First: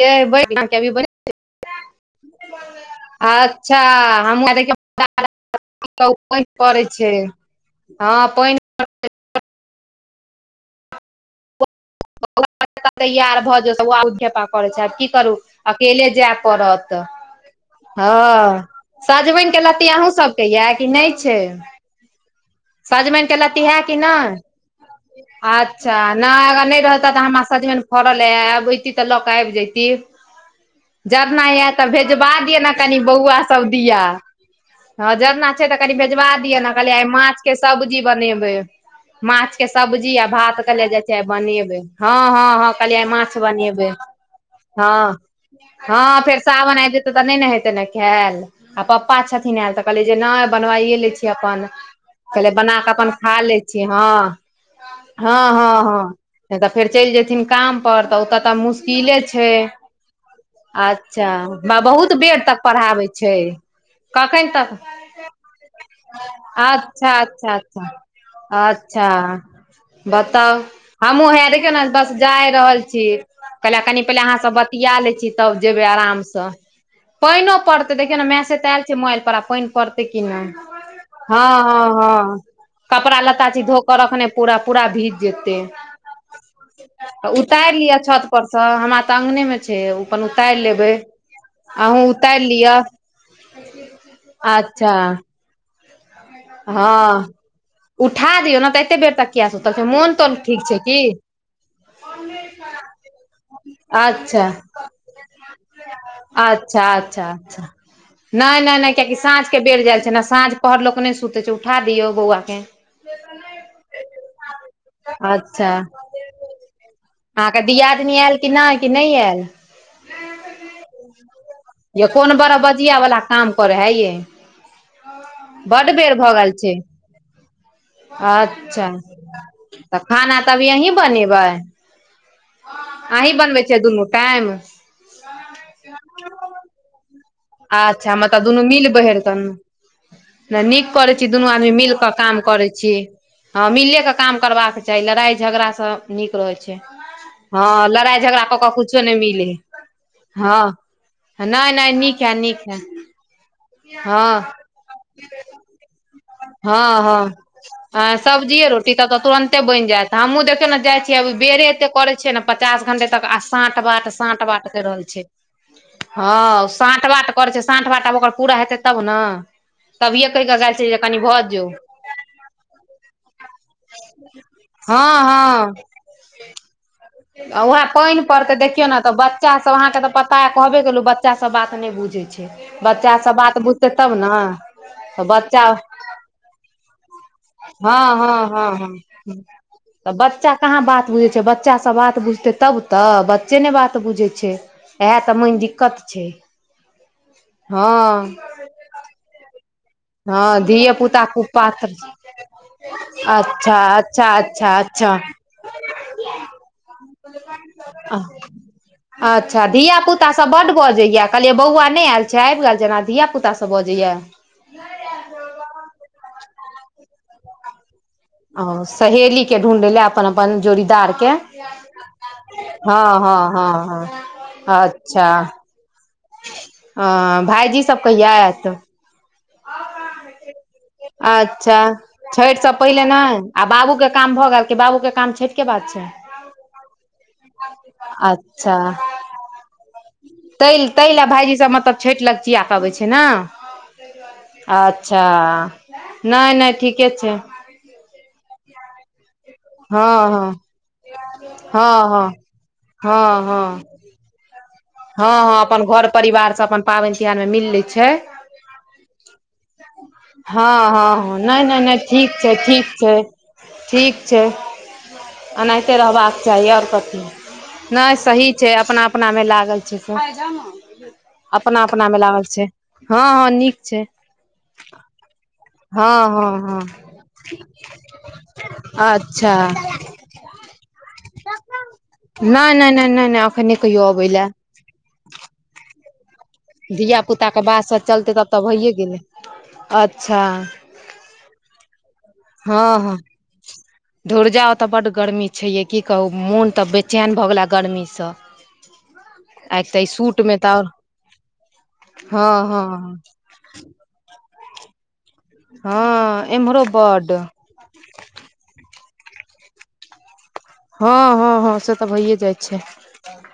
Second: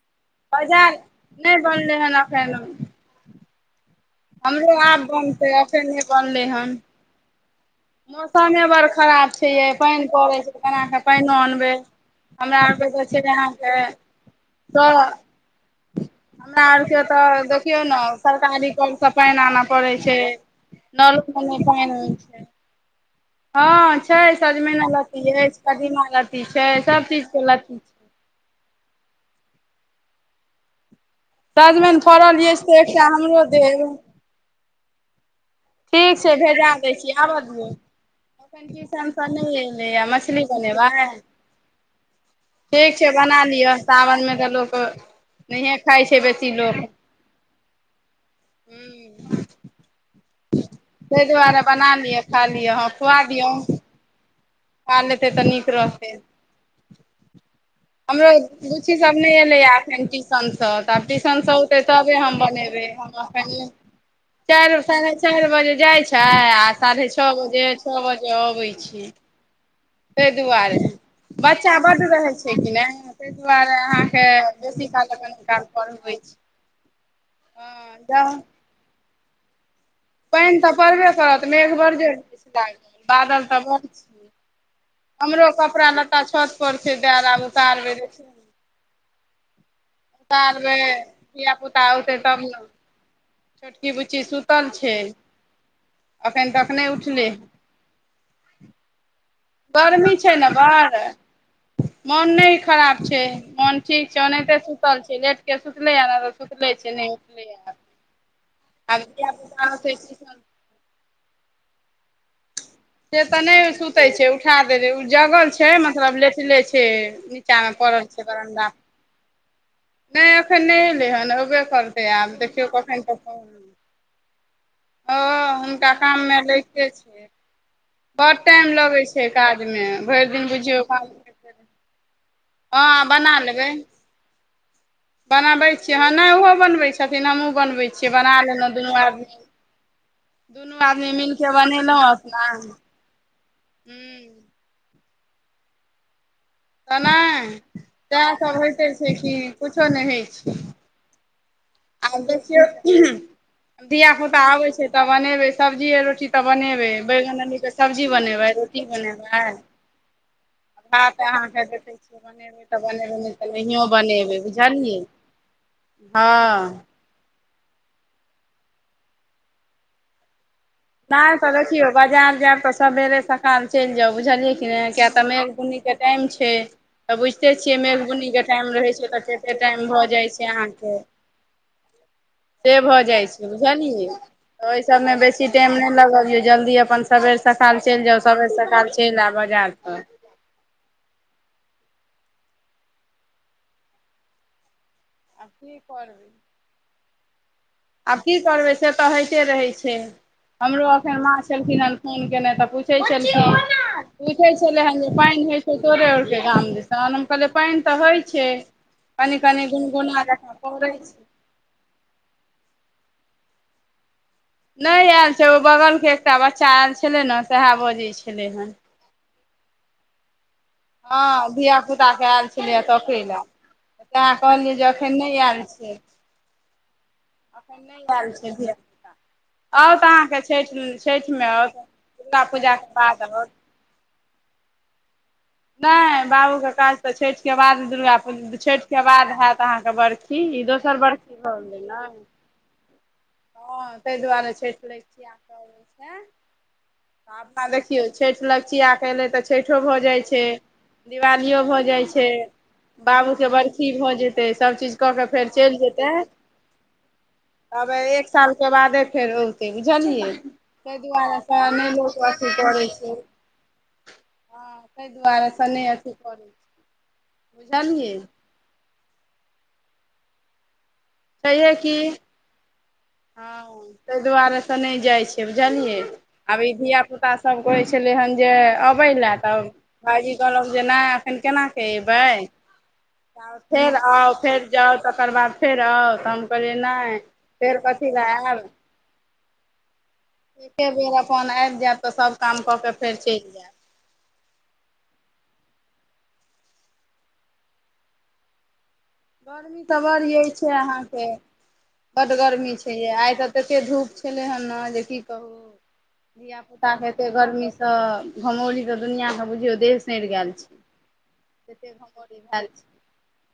ए बजार नय बनलै हन अखैन अच्छऽ हमहु हैया आब बनतै एखन नहि देखियौ बनलै [unintelligible] हन परै छै। हँ पानि मौसमे बड़ खराब छैै पाइन पड़ै छै तऽ केन कऽ पाइनो अनबै हमरा आरके जे छै तैयार भऽ जेतै ओ अहाँकेँ आब खेपा करै छै आब तऽ की करू अकेले जाय हमरा पड़त आरकेँ तऽ देखियौ नऽ हँ सरकारी कलसँ पाइन सजमनि के आनऽ लत्ती पड़ै अहूँ छै सबके ये कि नहि नलक छै नइ डाइन होय छै। सजमनि के लत्ती है कि हँ छै। नहि सजमना लत्ती अछि अच्छा कदीमा लत्ती छै। सभ चीजके लत्ती छै फरल हैं आबअती तऽ लऽ क आबि जायती। जरना यऽ तऽ सजमनि फड़ल भेजबा दिअ अछि ने तऽ कनि एकटा बौआ हमरो सभ देब दिया हं जरना छै तऽ कनि ठीक भेजबा छै दिअ भेजा ने दै कनि आइ छी माछ आबऽ के दियौ सब्जी बनेबे एखन किसान सब नहि माछ केँ एलैए सब्जी आ मछली भात कहलिये कि जाय बनेबै छिये बनेबे हँ हँ हँ कहलिए ठीक आइ छै माछ बना लिअ बनेबै सावनमे तऽ लोक हँ नहिए खाइ छै हँ फेर बेसी लोक सावन आयब जते तऽ नहि ने हेतै ने खायल आ पप्पा हूँ छथिन आयल तऽ कहलियै जे नहि बनवाइए लै ताहि छिय दुआरे अपन बना लिअ खा कहले लिअ बना हँ कऽ अपन खुआ खा दियौ लै छी हँ खा लेतै हँ तऽ नीक हँ हँ। रहतै तऽ फेर चलि जेयथिन काम पर तऽ हमरो ओतऽ तऽ रुची मुश्किले सब नहि छै एलैए एखन ट्यूशनसँ तऽ आब अच्छा ट्यूशनसँ औतै बहुत तबे हम बेर तक बनेबै। पढ़ाबै छै कखन तक चारि साढ़े चारि बजे जाइत छै। आ साढ़े अच्छा छओ अच्छा बजे छओ बजे अच्छा अबै अच्छा। छी ताहि बताउ दुआरे हमहु है। देखे बच्चा ने बड्ड बस रहै जाय। छै कि रहल ने छी ताहि दुआरे कहल कनि पहिले अहाँके अहाँ सब बेसी बतिया काल ले छी तब कनिकाल जेबे पढ़बै छै आरामसँ। पानो पड़तै हँ देखियौ ने जाउ मैसेज तऽ आयल छै मोबाइल पर आब पानि पड़तै कि नय पानि तऽ पड़बे करत हँ मेघ हँ बड़ जोर हँ छै लागल कपड़ा बादल लत्ता तऽ छी बड़ धोेऽ रखने छै पूरा पूरा भीज हमरो जेते कपड़ा लत्ता छत पर छै दैल आब उतारि उतारबै लिअ देखियौ छत परसँ हमरा तऽ अङ्गनेमे छै ओ अपन उतारि उतारबै लेबै धिया पुता अहूँ औतै तब उतारि ने लिअ छोटकी बुच्ची सुतल अच्छा छै एखन तक नहि उठलै हँ उठा दिऔ ने तऽ एते बेर तक किया सुतल छै - गर्मी मोन तोन ने ठीक छै की बड़ मोन नय खराब छै मोन ठीक छै अच्छा ओनाहिते सुतल छै लेट के सुतले सुतलै या नहि तऽ अच्छा छै नहि अच्छा उठलै अच्छा या नय नय नय आब कियकि धिया साँझ के पुता बेर रहतै जाय छै ने सुतल साँझ पहर लोक नय सुते छै उठा दियौ बौआ केँ से तऽ नहि सुतै छै उठा देली ओ जगल छै अच्छा मतलब लेटले छै अहाँके नीचाँमे पड़ल दियादनी छै आयल कि बरंडा नय कि नय आयल नहि एखन नहि एलै हन ओ यै कोन बड़ा बजिया वला काम करे है ये हँ बड्ड हुनका बेर भऽ काममे गेल छै लगिते बड़ टाइम अच्छा लगै छै काजमे तऽ भरि खाना दिन तब बुझियौ अहीं काज बनेबै हँ बना अहीं बनबे लेबै छिए दुनू टाइम बनाबै छियै हं नय ओहो बनबै छथिन हमहूँ बनबै छियै अच्छा बना मतलब दुनू लेलहुँ मिल बहैर आदमी केँ नहि दुनू निक आदमी करै छी दुनू मिलके आदमी मिल बनेलहुँ केँ काम अपना करै छी हँ मिलेके काम हूँ करबाक चाही लड़ाई झगड़ा सऽ निक रहे छै तऽ नहि हँ लड़ाई सएह झगड़ा सभ कऽ कऽ होइते कुछो छै नय कि मिले किछो नहि होइ छै हय हँ ह नय नय आब दखियो धियि पुता हँ आबे छै तऽ बनेबे सब्जीे रोटी तऽ बनेबे हँ हँ बैगन आलू सब्जी आ बनेबै सब्जिए रोटी तब तऽ बनेबै तुरन्ते बनि जायत हमहूँ देखियौ ने जाइ छियै भात अभी अहाँके बेरे एते देखे करै छिये छियै ने बनेबै तऽ पचास घंटे बनेबै तक नहि आ तऽ साँठ नहियो बाट बनेबै साँठ बाट करि बुझलियै रहल छै हँ साँठ बाँठ करे छै साँठ बाँठ आब ओकर पूरा हेते तब ने तभिये कहि के गा [unintelligible] नहि तऽ देखियौ बाजार जायब तऽ सबेरे सकाल चलि जाउ बुझलियै की नय हँ किया तऽ हँ मेघबुन्नीकेँ टाइम छै तऽ बुझिते आ छियै उएह पानि मेघबुन्नीकेँ पड़तै टाइम देखियौ रहै ने छै तऽ कते बच्चासभ टाइम अहाँके भऽ तऽ जाइ पता छै यए अहाँ कहबे केँ केलहुँ बच्चासभ बात नहि बुझै छै [inaudible] से भऽ जाइ बच्चासभ छै बात बुझतै बुझलियै तब ने ओइ सब तऽ में बेसी बच्चा टाइम नै लगबियौ जल्दी अपन सबेर सकाल चैल हँ जाउ हँ सबेर हँ हँ सकाल चैल आ बजार स तऽ बच्चा कहाँ बात बुझै छै बच्चा सब बात बुझतै तब तऽ बच्चे नै बात बुझै छै ऐहाँ तऽ आब मेन की दिक्कत छै करबै [inaudible] आब की करबै से तऽ हइते रहै छै हँ हमरो धिय एखन पुता माँ छलखिन कुपात्र हन फोन केने तऽ पूछै अच्छा छलखिन अच्छा पूछै अच्छा छलै हे जे पाइन अच्छा होइत छौ तोरे अर केँ गाम दिसन हम कहलिए पाइन तऽ होइ छै कनि अच्छा कनि धिया गुनगुना पुता सब जकाँ बड पड़ै बजै छै या कहलियै बौआ नै एल छै आइब गेल जेना धिया पुता सब बजै या नै ऐल छै ओ बगल केँ एकटा बच्चा ऐल छलै न सेहै बजै छै ओ सहेली केँ ढूँढै ले अपन अपन जोड़ी तार केँ हँ धियापुताके आयल छलैए तकय लए तैँ कहलियै जे एखन नहि आयल छै [unintelligible] [unintelligible] एखन भाईजी सब नहि कहिया आयल छै आयत धियापुता आउ तऽ अहाँके छठि [unintelligible] छठिमे आउ अच्छा दुर्गा छैठ स पूजाके पहिले नै बाद आउ आ बाबू केँ काम भऽ गेल की बाबू केँ काम छैठ नै बाबू केँ काज तऽ छैठ केँ बाद दुर्गा पूजा अच्छा छैठ केँ बाद हैत अहाँ केँ बरखि तै तै लऽ भाईजी सब मतलब छैठ लगचिया कऽ अबै छै न हँ तैय दुआरे छैठ लगचिया कऽ अबै छै नहि नहि ठीके छै आब ता देखियौ छैठ लगचिया कऽ एले तऽ छैठो भऽ हँ जाइ छै हँ दिवालियो भऽ हँ जाइ छै हँ बाबू हँ केँ हँ बर्खी भऽ जे ते सब चीज हँ हँ अपन घर परिवार स अपन पाबैन तिहार में मिल लै छै ओइ केँ बादे फेर औते बुझलियै हँ तैय हँ दुआरे हँ से नहि नहि नै नहि लोक ठीक छै अथी ठीक करै छै ठीक छै हँ ताहि [inaudible] दुआरेसँ नहि अनाहिते अथी रहबाक करै चाही छै और कथी नै बुझलियै स ठीक छै अपना अपना में लागल छै सब छैहे अपना की अपना में लागल छै हँ नीक हँ छै तै दुआरे से नै जाइ छियै बुझलियै हँ हँ आब ई हँ धिया पुता स सब कहै छलै हन जे अबै लै अच्छा तब भाईजी कहलक जे नै अखैन केना केँ एब बै नहि नहि नहि नहि नहि एखन [inaudible] नहि फेर कहियो अबै आउ लए फेर जाउ तकर बाद फेर आउ तहन धिया पुता कऽ बात स चलतै तब तऽ भइए गेलै [inaudible] अच्छा एक बेर अपन आइब जैब तऽ सब हँ हऽ धुर जाउ ओ तऽ बड्ड गर्मी छै यै की कहू मोन तऽ बेचैन भऽ गेल है गर्मी स [inaudible] गर्मी तऽ बड़ यै मे छै तऽ आओर अहाँकेँ [inaudible] बड हँ गर्मी छै यै हँ आइ त तते धूप छलै हन न जे की कहू [inaudible] हँ धिया एम्हरो पुता केँ एते बड्ड गर्मी तऽ घमौरी सऽ दुनिया कऽ बुझियौ देह सैर गेल छै हऽ हऽ हऽ से ततेक तऽ भैए घमौरी जाइ भेल छै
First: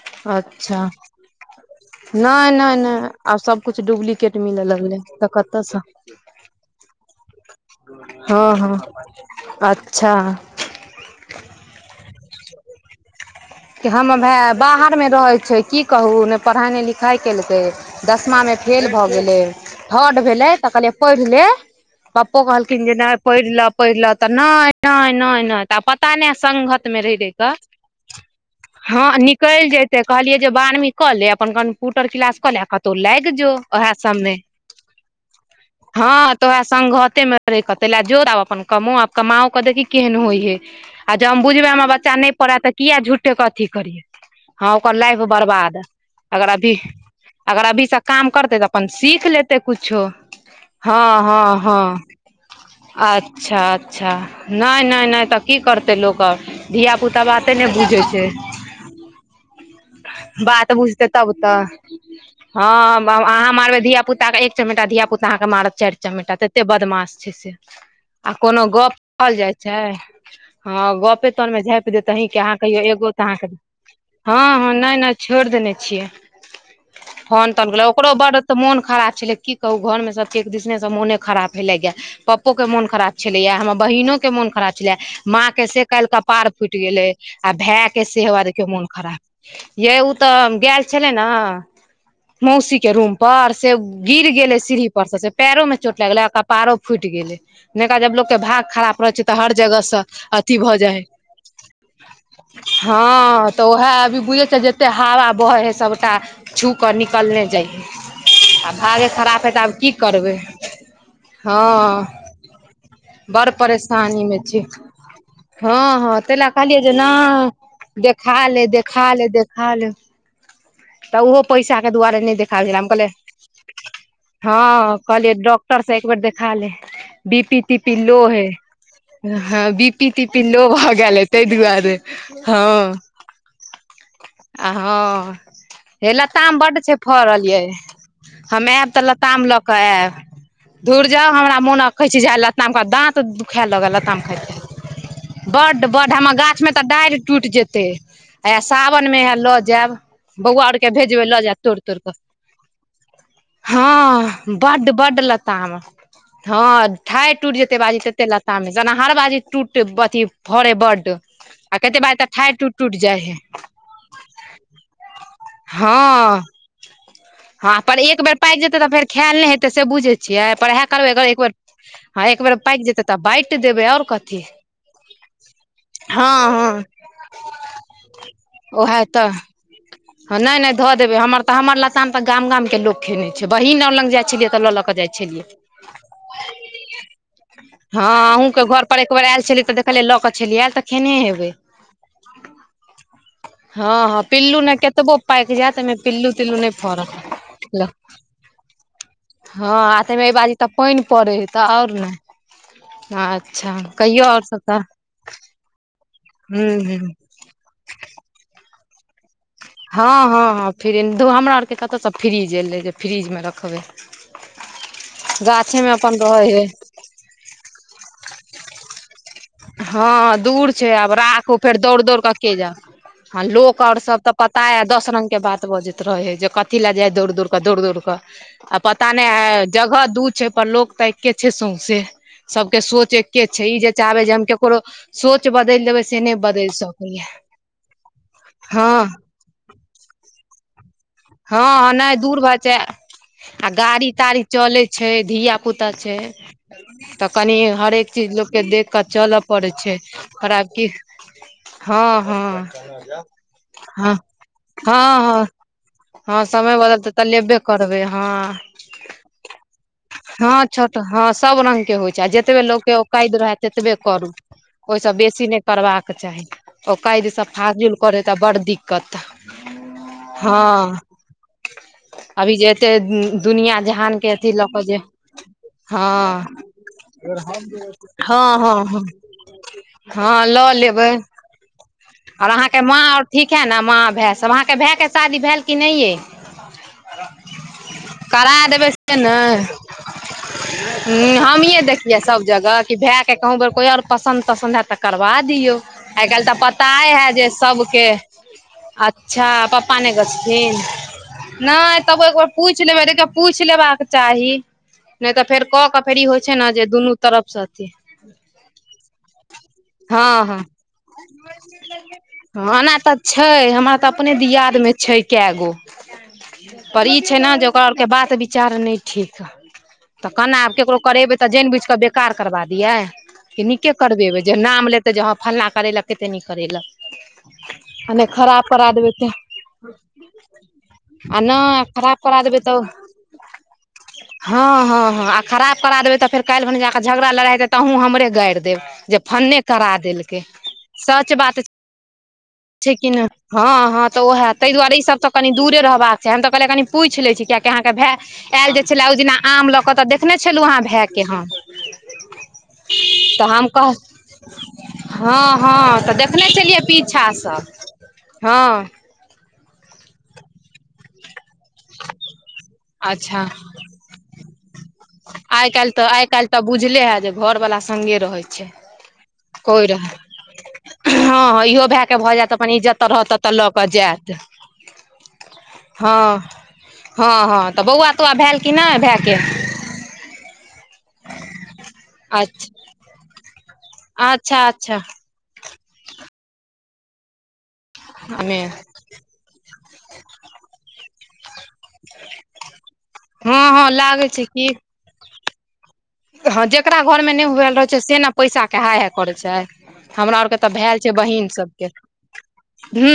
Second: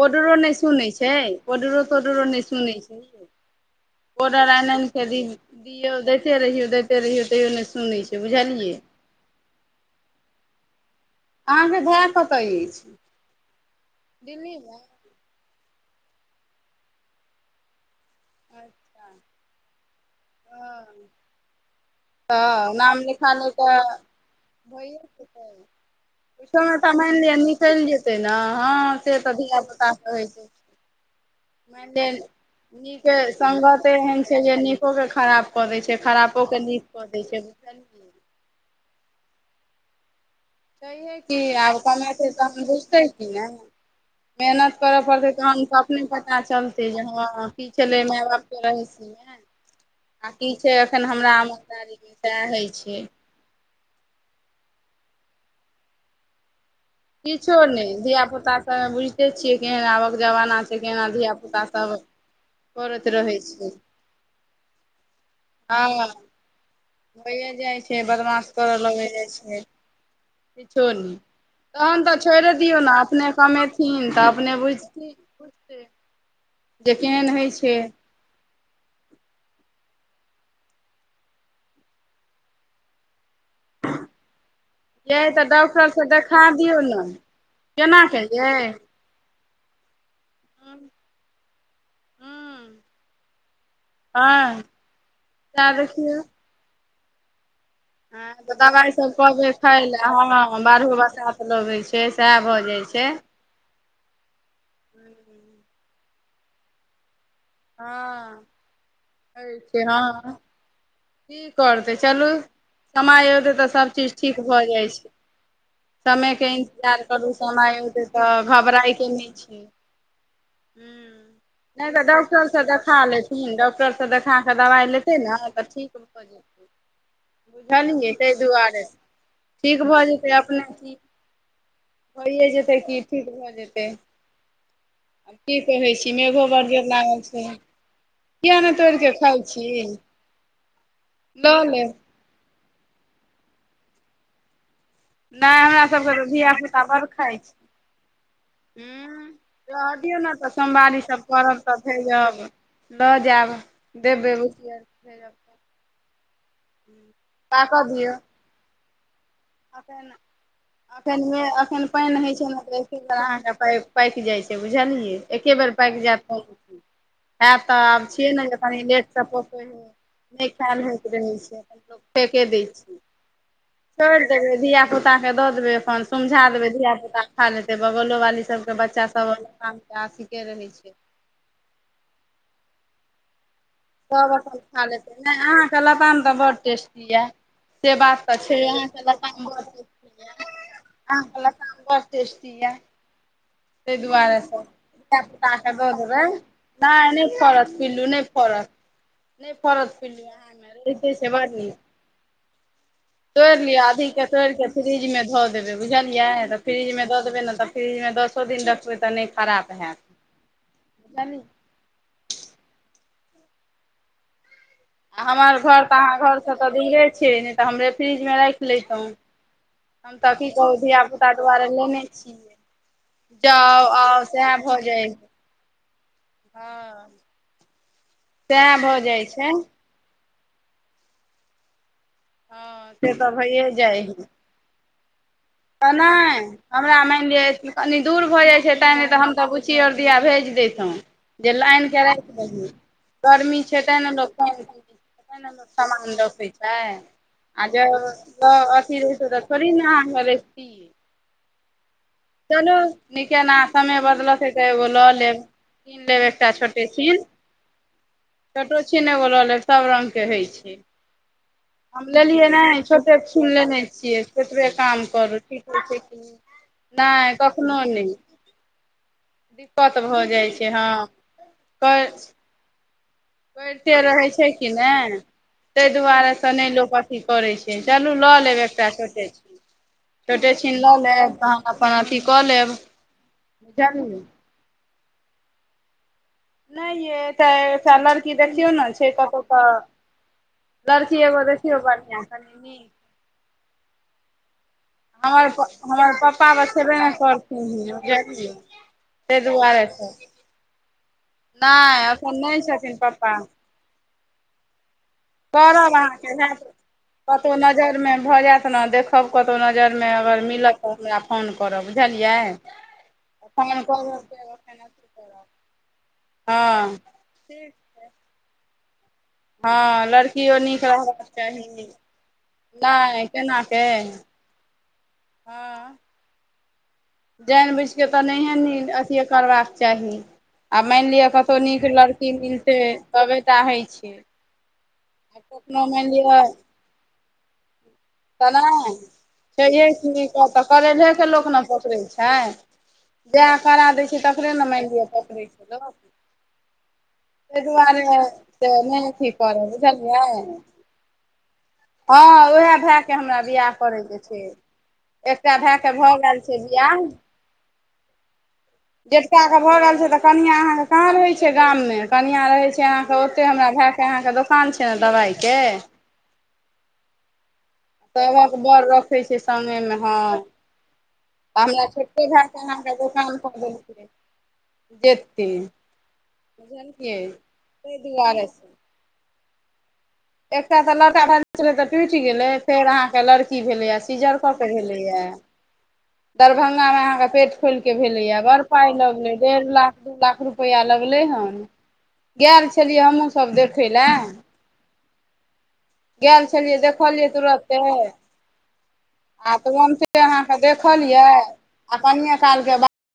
पाउडरो नहि अच्छा सुनै छै पाउडरो [inaudible] ताउडरो नै नहि नै सुनै नै छै आब सबकुछ डुप्लिकेट ऑर्डर मिलऽ आनि लगलै आनिकऽ दि तऽ कत दियौ दैते रहियौ दैते रहियौ तैयो नै सुनै छै हँ हँ बुझलियै अच्छा अहाँ केँ भाय कतऽ ऐछ हमर भै बाहर में रहै छै की कहू नै पड़हाइ नै लिखाइ केलकै दशमा में फेल भऽ अच्छा गेलै थर्ड भेलै तऽ हँ कहलियै पैड़ ले पप्पो तऽ कहलखिन जे नाम नय लिखा पैढ़ ले लऽ कऽ पैढ़ लऽ तऽ नय - भइए नय, नय - जेतै नय तऽ प ता नय संघत मे रैह - रैह कऽ तैँ नऽ हँ निकैल जैते कहलियै जे बानवी कऽ ले अपन मानि कम्प्यूटर लिअ किलास कऽ ले आ कतो नीक लाइग जो संगते ओहै एहन सबमे छै जे नीकोके खराब कऽ दै छै हँ तऽ खरापोके ओहै नीक कऽ दै संघते छै मऽ रहि कऽ तैय ला बुझलियै जोड़ आब अपन कमो आब कमाओ कऽ देखही केहन होई हइ आ छैहे जौ कि हम बुझबै आब हमर बच्चा कमेतै नय पढ़ै तहन तऽ किया बुझतै कि झूठे कऽ ने अथी करियै हँ मेहनत ओकर करऽ लाइफ पड़तै तहन तऽ बर्बाद अपने पता अगर अभी चलतै जे हँ अगर की अभीसँ छलै माय काम करते बापके तऽ अपन सीख रहस्यमे ले तै कुछो आ की छै हँ एखन हमरा हँ हँ आमदारीमे सएह होइ छै अ च्छऽ अच्छऽ नय नय नय तऽ की करतै लोक आओर धियापुता बाते नय बुझै छै धिया पुता सब बुझिते छियै केहन आबक जमाना बात छै बुझतै केना तब धिया पुता तऽ सब हँ आब अहाँ मारबै धिया पुता एक चमेटा धिया पु ताअहाँ कऽ मारत चाइर हँ चमेटा तते बदमाश छै से होइए जाइ छै आ बदमाश कोनो करय गप लगै कहल जाइ छै हँ किछो नहि गपे तोन मे झाँपि तहन देत तऽ आही केँ छोड़ि अहाँ दियौ कहियो ए ने गो तऽ अपने अहाँ कऽ कमेथिन तऽ हँ अपने हँ नय - नय बुझथिन छोइड़ देने बुझतै छियै जे केहन फोन होइ तोन छै केलक ओकरो बड्ड तऽ मोन खराब छलै की कहू घरमे सब केँ एक दिसनेसँ मोने खराब भेलै गेय पपो केँ मोन खराब छलैय हमर बहिनो केँ मोन खराब छलै यै माँ तऽ केँ से काइल डॉक्टरसँ कपार देखा फुटि दियौ ने गेलै आ भैय केना केलियै मोन खराब यै उ तऽ हँ गैल छेलै नऽ मौसी केँ रूम पर से गिर गेले सीढ़ी पर सँ से पैरो सएह मे चोट लाइग देखियौ गेलै आ क पारो फूटि गेलै नैका जब लोक हँ केँ तऽ भाग दबाइ खराब रहै सब छै तऽ कहबै हर जगह सँ अथी भऽ जाय है [unintelligible] केँ सेहा ब हँ तऽ वैहै अभी बुझै छ जते हवा बहै हइ सभटा छू कऽ निकलने जाइ हँ आ भागे खराब हइ होइ तऽ आब छै की हँ करबै की हँ करतै चलू समय बड़ औतै तऽ सभचीज ठीक परेशानीमे छी भऽ जाइ छै हँ हँ तै समयके लऽ कहलियै जे इन्तजार नय करू समय औतै देखा तऽ ले देखा घबरायके ले नहि छै देखा ले तऽ हूँ ओहो पैसा नहि केँ तऽ दुआारे नय दे डॉक्टरसँ खाबै हम देखा लेथिन डॉक्टरसँ देखा कदलिये कऽ दबाइ हँ लेतै कले ने तऽ डॉकटर सँ ठीक एक बेार भऽ देखा जेतै ले बी पी ती पी बुझलियै लो ताहि हइ दुआरे हँ ठीक बी भऽ पी जेतै तीपी लो अपने भऽ ठीक गेल है तैय दुआरे होइए जेतै हँ कि ठीक भऽ जेतै आ हँ आब की कहै छी हे मेघो लताम बड बड्ड जोर छै फ लागल रल यै किया हम नहि ऐब तोड़ि तऽ कऽ खाइ लताम लै छी कऽ ऐब धुर जाउ हमरा लऽ मोन लेब अकैछ चिझा लताम कऽ दाँत दुखै लगल लताम खाइत खाइत [inaudible] बड्ड बड्ड सभके तऽ हमर गाछमे तऽ धियापुता बड़ डाइढ़ खाइ टूइट छै जेतै हैया सावनमे हूँ लऽ रहऽ जैब दियौ ने तऽ बौआ आरकेँ सोमवारी सब भेजबै लऽ जैत करब तोइड़ तऽ तोड़ कऽ भेजब लऽ जायब देबै हँ बुच्ची बड्ड आरके बड्ड भेजब तऽ लताम हँ ठाइर टुइट जेतै एय पाकऽ बाजि दियौ तेते लताम एय जना हारबाजी टूट एखन अथी फरै बड्ड एखनमे आ एखन कते बार तऽ ठाइर टूट टूट जाइ हय पाइक जाइ छै बुझलियै एके बेर पाइक हँ जैत हँ पर एक बेर पाइक जेतै तऽ फेर लेटसँ खाएल नय पकै हइ हेतै से बुझै छियै नहि पर खायल एहै होइत करबै अगर रहै एक छै बेर अपन लोक हँ एकबेर पाइक जेतै तऽ बांट देबै ओर छौयर देबै धियापुता के दऽ देबै अपन हँ समझा देबै हँ धियापुता खा लेतै बगलोवाली सबके बच्चा सब हम तऽ आसिके रहै छी कऽ देबै हमर तऽ हमर लताम तऽ गाम गामके लोक खेने छै बहीन लग जाइ सभ छलियै अपन तऽ लऽ लऽ खा कऽ जाइ लेतै नहि छलियै अहाँके लताम तऽ बड टेस्टी या से हँ बात तऽ छै अहूँके घर पर अहाँके एक बेर लताम आयल छलियै बड तऽ देखलियै टेस्टी लऽ कऽ यऽ छलियै आयल तऽ खेने अहाँके हेबै लताम बड टेस्टीया तैय हँ हँ पिल्लू दुआरेसँ ने केतबो धियापुता पाकि के जायत दऽ एहिमे देबै पिल्लू तिल्लू नहि फड़त नय नय फड़त ल पिल्लू नय फड़त नहि हँ फड़त आ पिल्लू त‌इमे ऐ बाजी अहाँमे तऽ पाइन पड़े हय तऽ ओर ने तोयड़ अच्छा लिय‌अ अधीक के कहियौ आओर तोयड़ सब के तऽ फ्रिज में ध देबै बुझलियै तऽ ह्म फ्रिजमे ह्म दऽ देबै ने तऽ फ्रिजमे दसो दिन रखबै तऽ नय हँ हँ हँ फिरिंद धू हमरा आर के कतयसँ फ्रीज एयलै जे फ्रीजमे रखबै आ हमर घर गाछेमे तऽ अहाँ अपन रहै घरसँ हइ तऽ दरे छियै नय तऽ हम रे फ्रिजमे राख लैतो हँ दूर छै आब राखू दुआरे फेर दौड़ लेने दौड़ कऽ के छियै जाउ ह लोक जाउ और सब आउ तऽ सएह पता भऽ है दस जाइ रंग के बात बजैत रहे है जे कथी ले हँ जाय दौर दौर दौर दौर कऽ सएह आ भऽ पता जाइ नय छै है जगह दू छै पर लोकोग तऽ एके छै सौउसे सबके हँ से सोच तऽ एके छै भइए इ जे चाहबे जे हम केकरो सोच बादेल तऽ नय हमरा मान लिअ कनी दूर भऽ जाइ छै तै हँ नय तऽ हम त ची आर दिया भेज देथौ जे लएन हँ के नहि राख दूर दे भऽ ही जाय गर्मी आ छै तै गाड़ी ने लोक ताड़ी पान [inaudible] चलै छै तै ने धिया लोक पुता समान छै रखै छै तऽ कनि आ हरेक चीज जब लोकके देख अथी कऽ रहे छै चलऽ तऽ पड़ै थोड़ी ने छै [inaudible] पर आब रैखतीही की हँ हँ चलू निकेना समय हँ बदलते तऽ एगो लऽ हँ हँ लेब कीन लेब हँ एकटा समय छोटे बदलते छीन तऽ लेबे करबै हँ छोटो छीन एगो लऽ लेब सभ रङ्गके होइ हँ छै छ हँ सब रंग के हम होइ छै आ लेलियै जतबे नहि लोकके छोटे औकद छीन रहे लेने ततबे छियै करू ततबे काम ओहिसँ करू बेसी नय ठीक होइ छै करबाक कि नहि चाही ओकैद नहि सँ कखनो फाजूल नहि करे तऽ बड़ दिक्कत दिक्कत भऽ जाइ छै हँ कए अभी जे एते दुनिया जहान के छै अथी लऽ कि के जे नहि ताहि दुआरे हँ सँ नहि लोक अथी करै छै चलू लऽ हँ लेब हँ एकटा हँ छोटे छिन हँ छोटे लऽ छिन लेबै लेब तहन अपन अथी कऽ ओर लेब अहाँके माँ आर ठीक है नै माँ बुझलियै भाय सब अहाँके भाय के शादी भेल कि नएये नय ये तऽ सेए लड़की देखियौ ने छै कतहु तऽ लड़की ह एगो देखियौ हमीे देखियै बढ़िआँ सभ कनि जगह नीक कि भाय क कहूँ बेर कोइ ओर पसन्द तसन्द हैत तऽ करबा हमर दियौ हमर आइ काल्ह पप्पा तऽ बस पता छेबे नहि है जे करथिन सबके बुझलियै ताहि अच्छा प दुआरे पा सँ नय गछथीन नय नहि तबो एखन एक बेर नहि पूछ छथिन लेबै पप्पा पूछ लेबाक चाही नय तऽ फेर कऽ करब केऽ फेर ई अहाँके होइ छै हैत ने जे दुनू तरफ कतहु सँ अथी नजरिमे भऽ जायत ने देखब कतहु नजरिमे हँ अगर हँ मिलत तऽ हमरा फोन करब बुझलियै ओना तऽ छै फोन हमरा तऽ करब अपने दिय एखन द मे अथी छै करब कए गो हँ पर ई छै ने जे ओकरा आर के बात विचार नय ठीक ह हँ तऽ केना लड़कियो आब नीक केकरो रहबाक करेबे तऽ चाही जाइन बुझ कऽ कार करबा दिय नहि कि केनाके नीके करबेबै जे नाम लेते जे हँ फल्ना करेलक कते नीक करेलक जैन बिछिके आ तऽ नहि नहिये है खराब न करा देबै अथि तऽ करबा चाही आ माइन लिअ आ कतहु नहि नीक खराब लड़की करा देबै मिलतै तऽ तबेटा होैत छै हँ हँ हँ आ खराब कखनो करा मानि देबै तऽ फेर लिअ काल्ह भने कऽ झगड़ा लड़ा हतै तहूँ हमरे तऽ गड़ि देब नहि जे फन्ने छैहे करा कि नहि देलकै कऽ तऽ करैलहेके सच लोक बात ने पकड़ै छै छै कि नहि जएह करा हँ दै हँ छै तऽ ओह तकरे ने मानि ताहिआरे ई लिअ सब तऽ पकड़ै कनि छै दूरे लोक ताहि रहबाक छै हम तऽ कहले कनि पूछि लै छी कियि अहाँके दुआरे भाय से आयल जे नहि छले ओहि अथी दिना करब आम लऽ क तऽ बुझलियै देखने छलहु अहाँ भाय के हम हँ उएह भए कऽ हमरा तऽ हम बियाह कह करैके छै हँ एकटा भायके हँ तऽ भऽ गेल देखने छै छलियै बियाह पीछा सब हँ एक्टा के भऽ गेल छै तऽ कनिआँ अहाँके कहाँ रहय छै गाम मे कनिया रहय छै अहाँ के अच्छा ओते हमरा भाय के अहाँ के दोकान छै ने दवाई आइ काल्हि तऽ आई काल्हि तऽ बुझले हे जे घर बला सभक़ बर रखै छै संगे मे हँ रहै हँ हँ हमरा इहो भए कऽ छोटके भऽ जायत भायके अपन अहाँके इजतऽ रहत दोकान ततऽ लऽ कऽ देलकै जायत जेतै हँ बुझलियै हँ हँ तऽ ताहि बौआ तौआ दुआरे भेल कि से नहि भायके एकटा तऽ लड़का छले तऽ टूटि गेले अच्छा फेर अहाँ के लड़की भेले य सीजर कऽ अच्छा के अच्छा भेलैया दरभंगामे अहाँके पेट खोल केे भेलैया बड़ हमे पाइ लगलै डेढ़ लाख दू लाख रुपैआ लगलै हन गेल छलियै हमहहुँसभ हँ हँ देखय लए लागै छै कि गेल हँ छलियै जकरा देखलियै घरमे नहि हुएल तुरते रहैत छै से ने पैसाे हाइे करै आ छै तुरन्ते हमरा आर के अहाँके तऽ भेल छै देखलियै बहिन सबके आ कनिए कालके बाद हुँ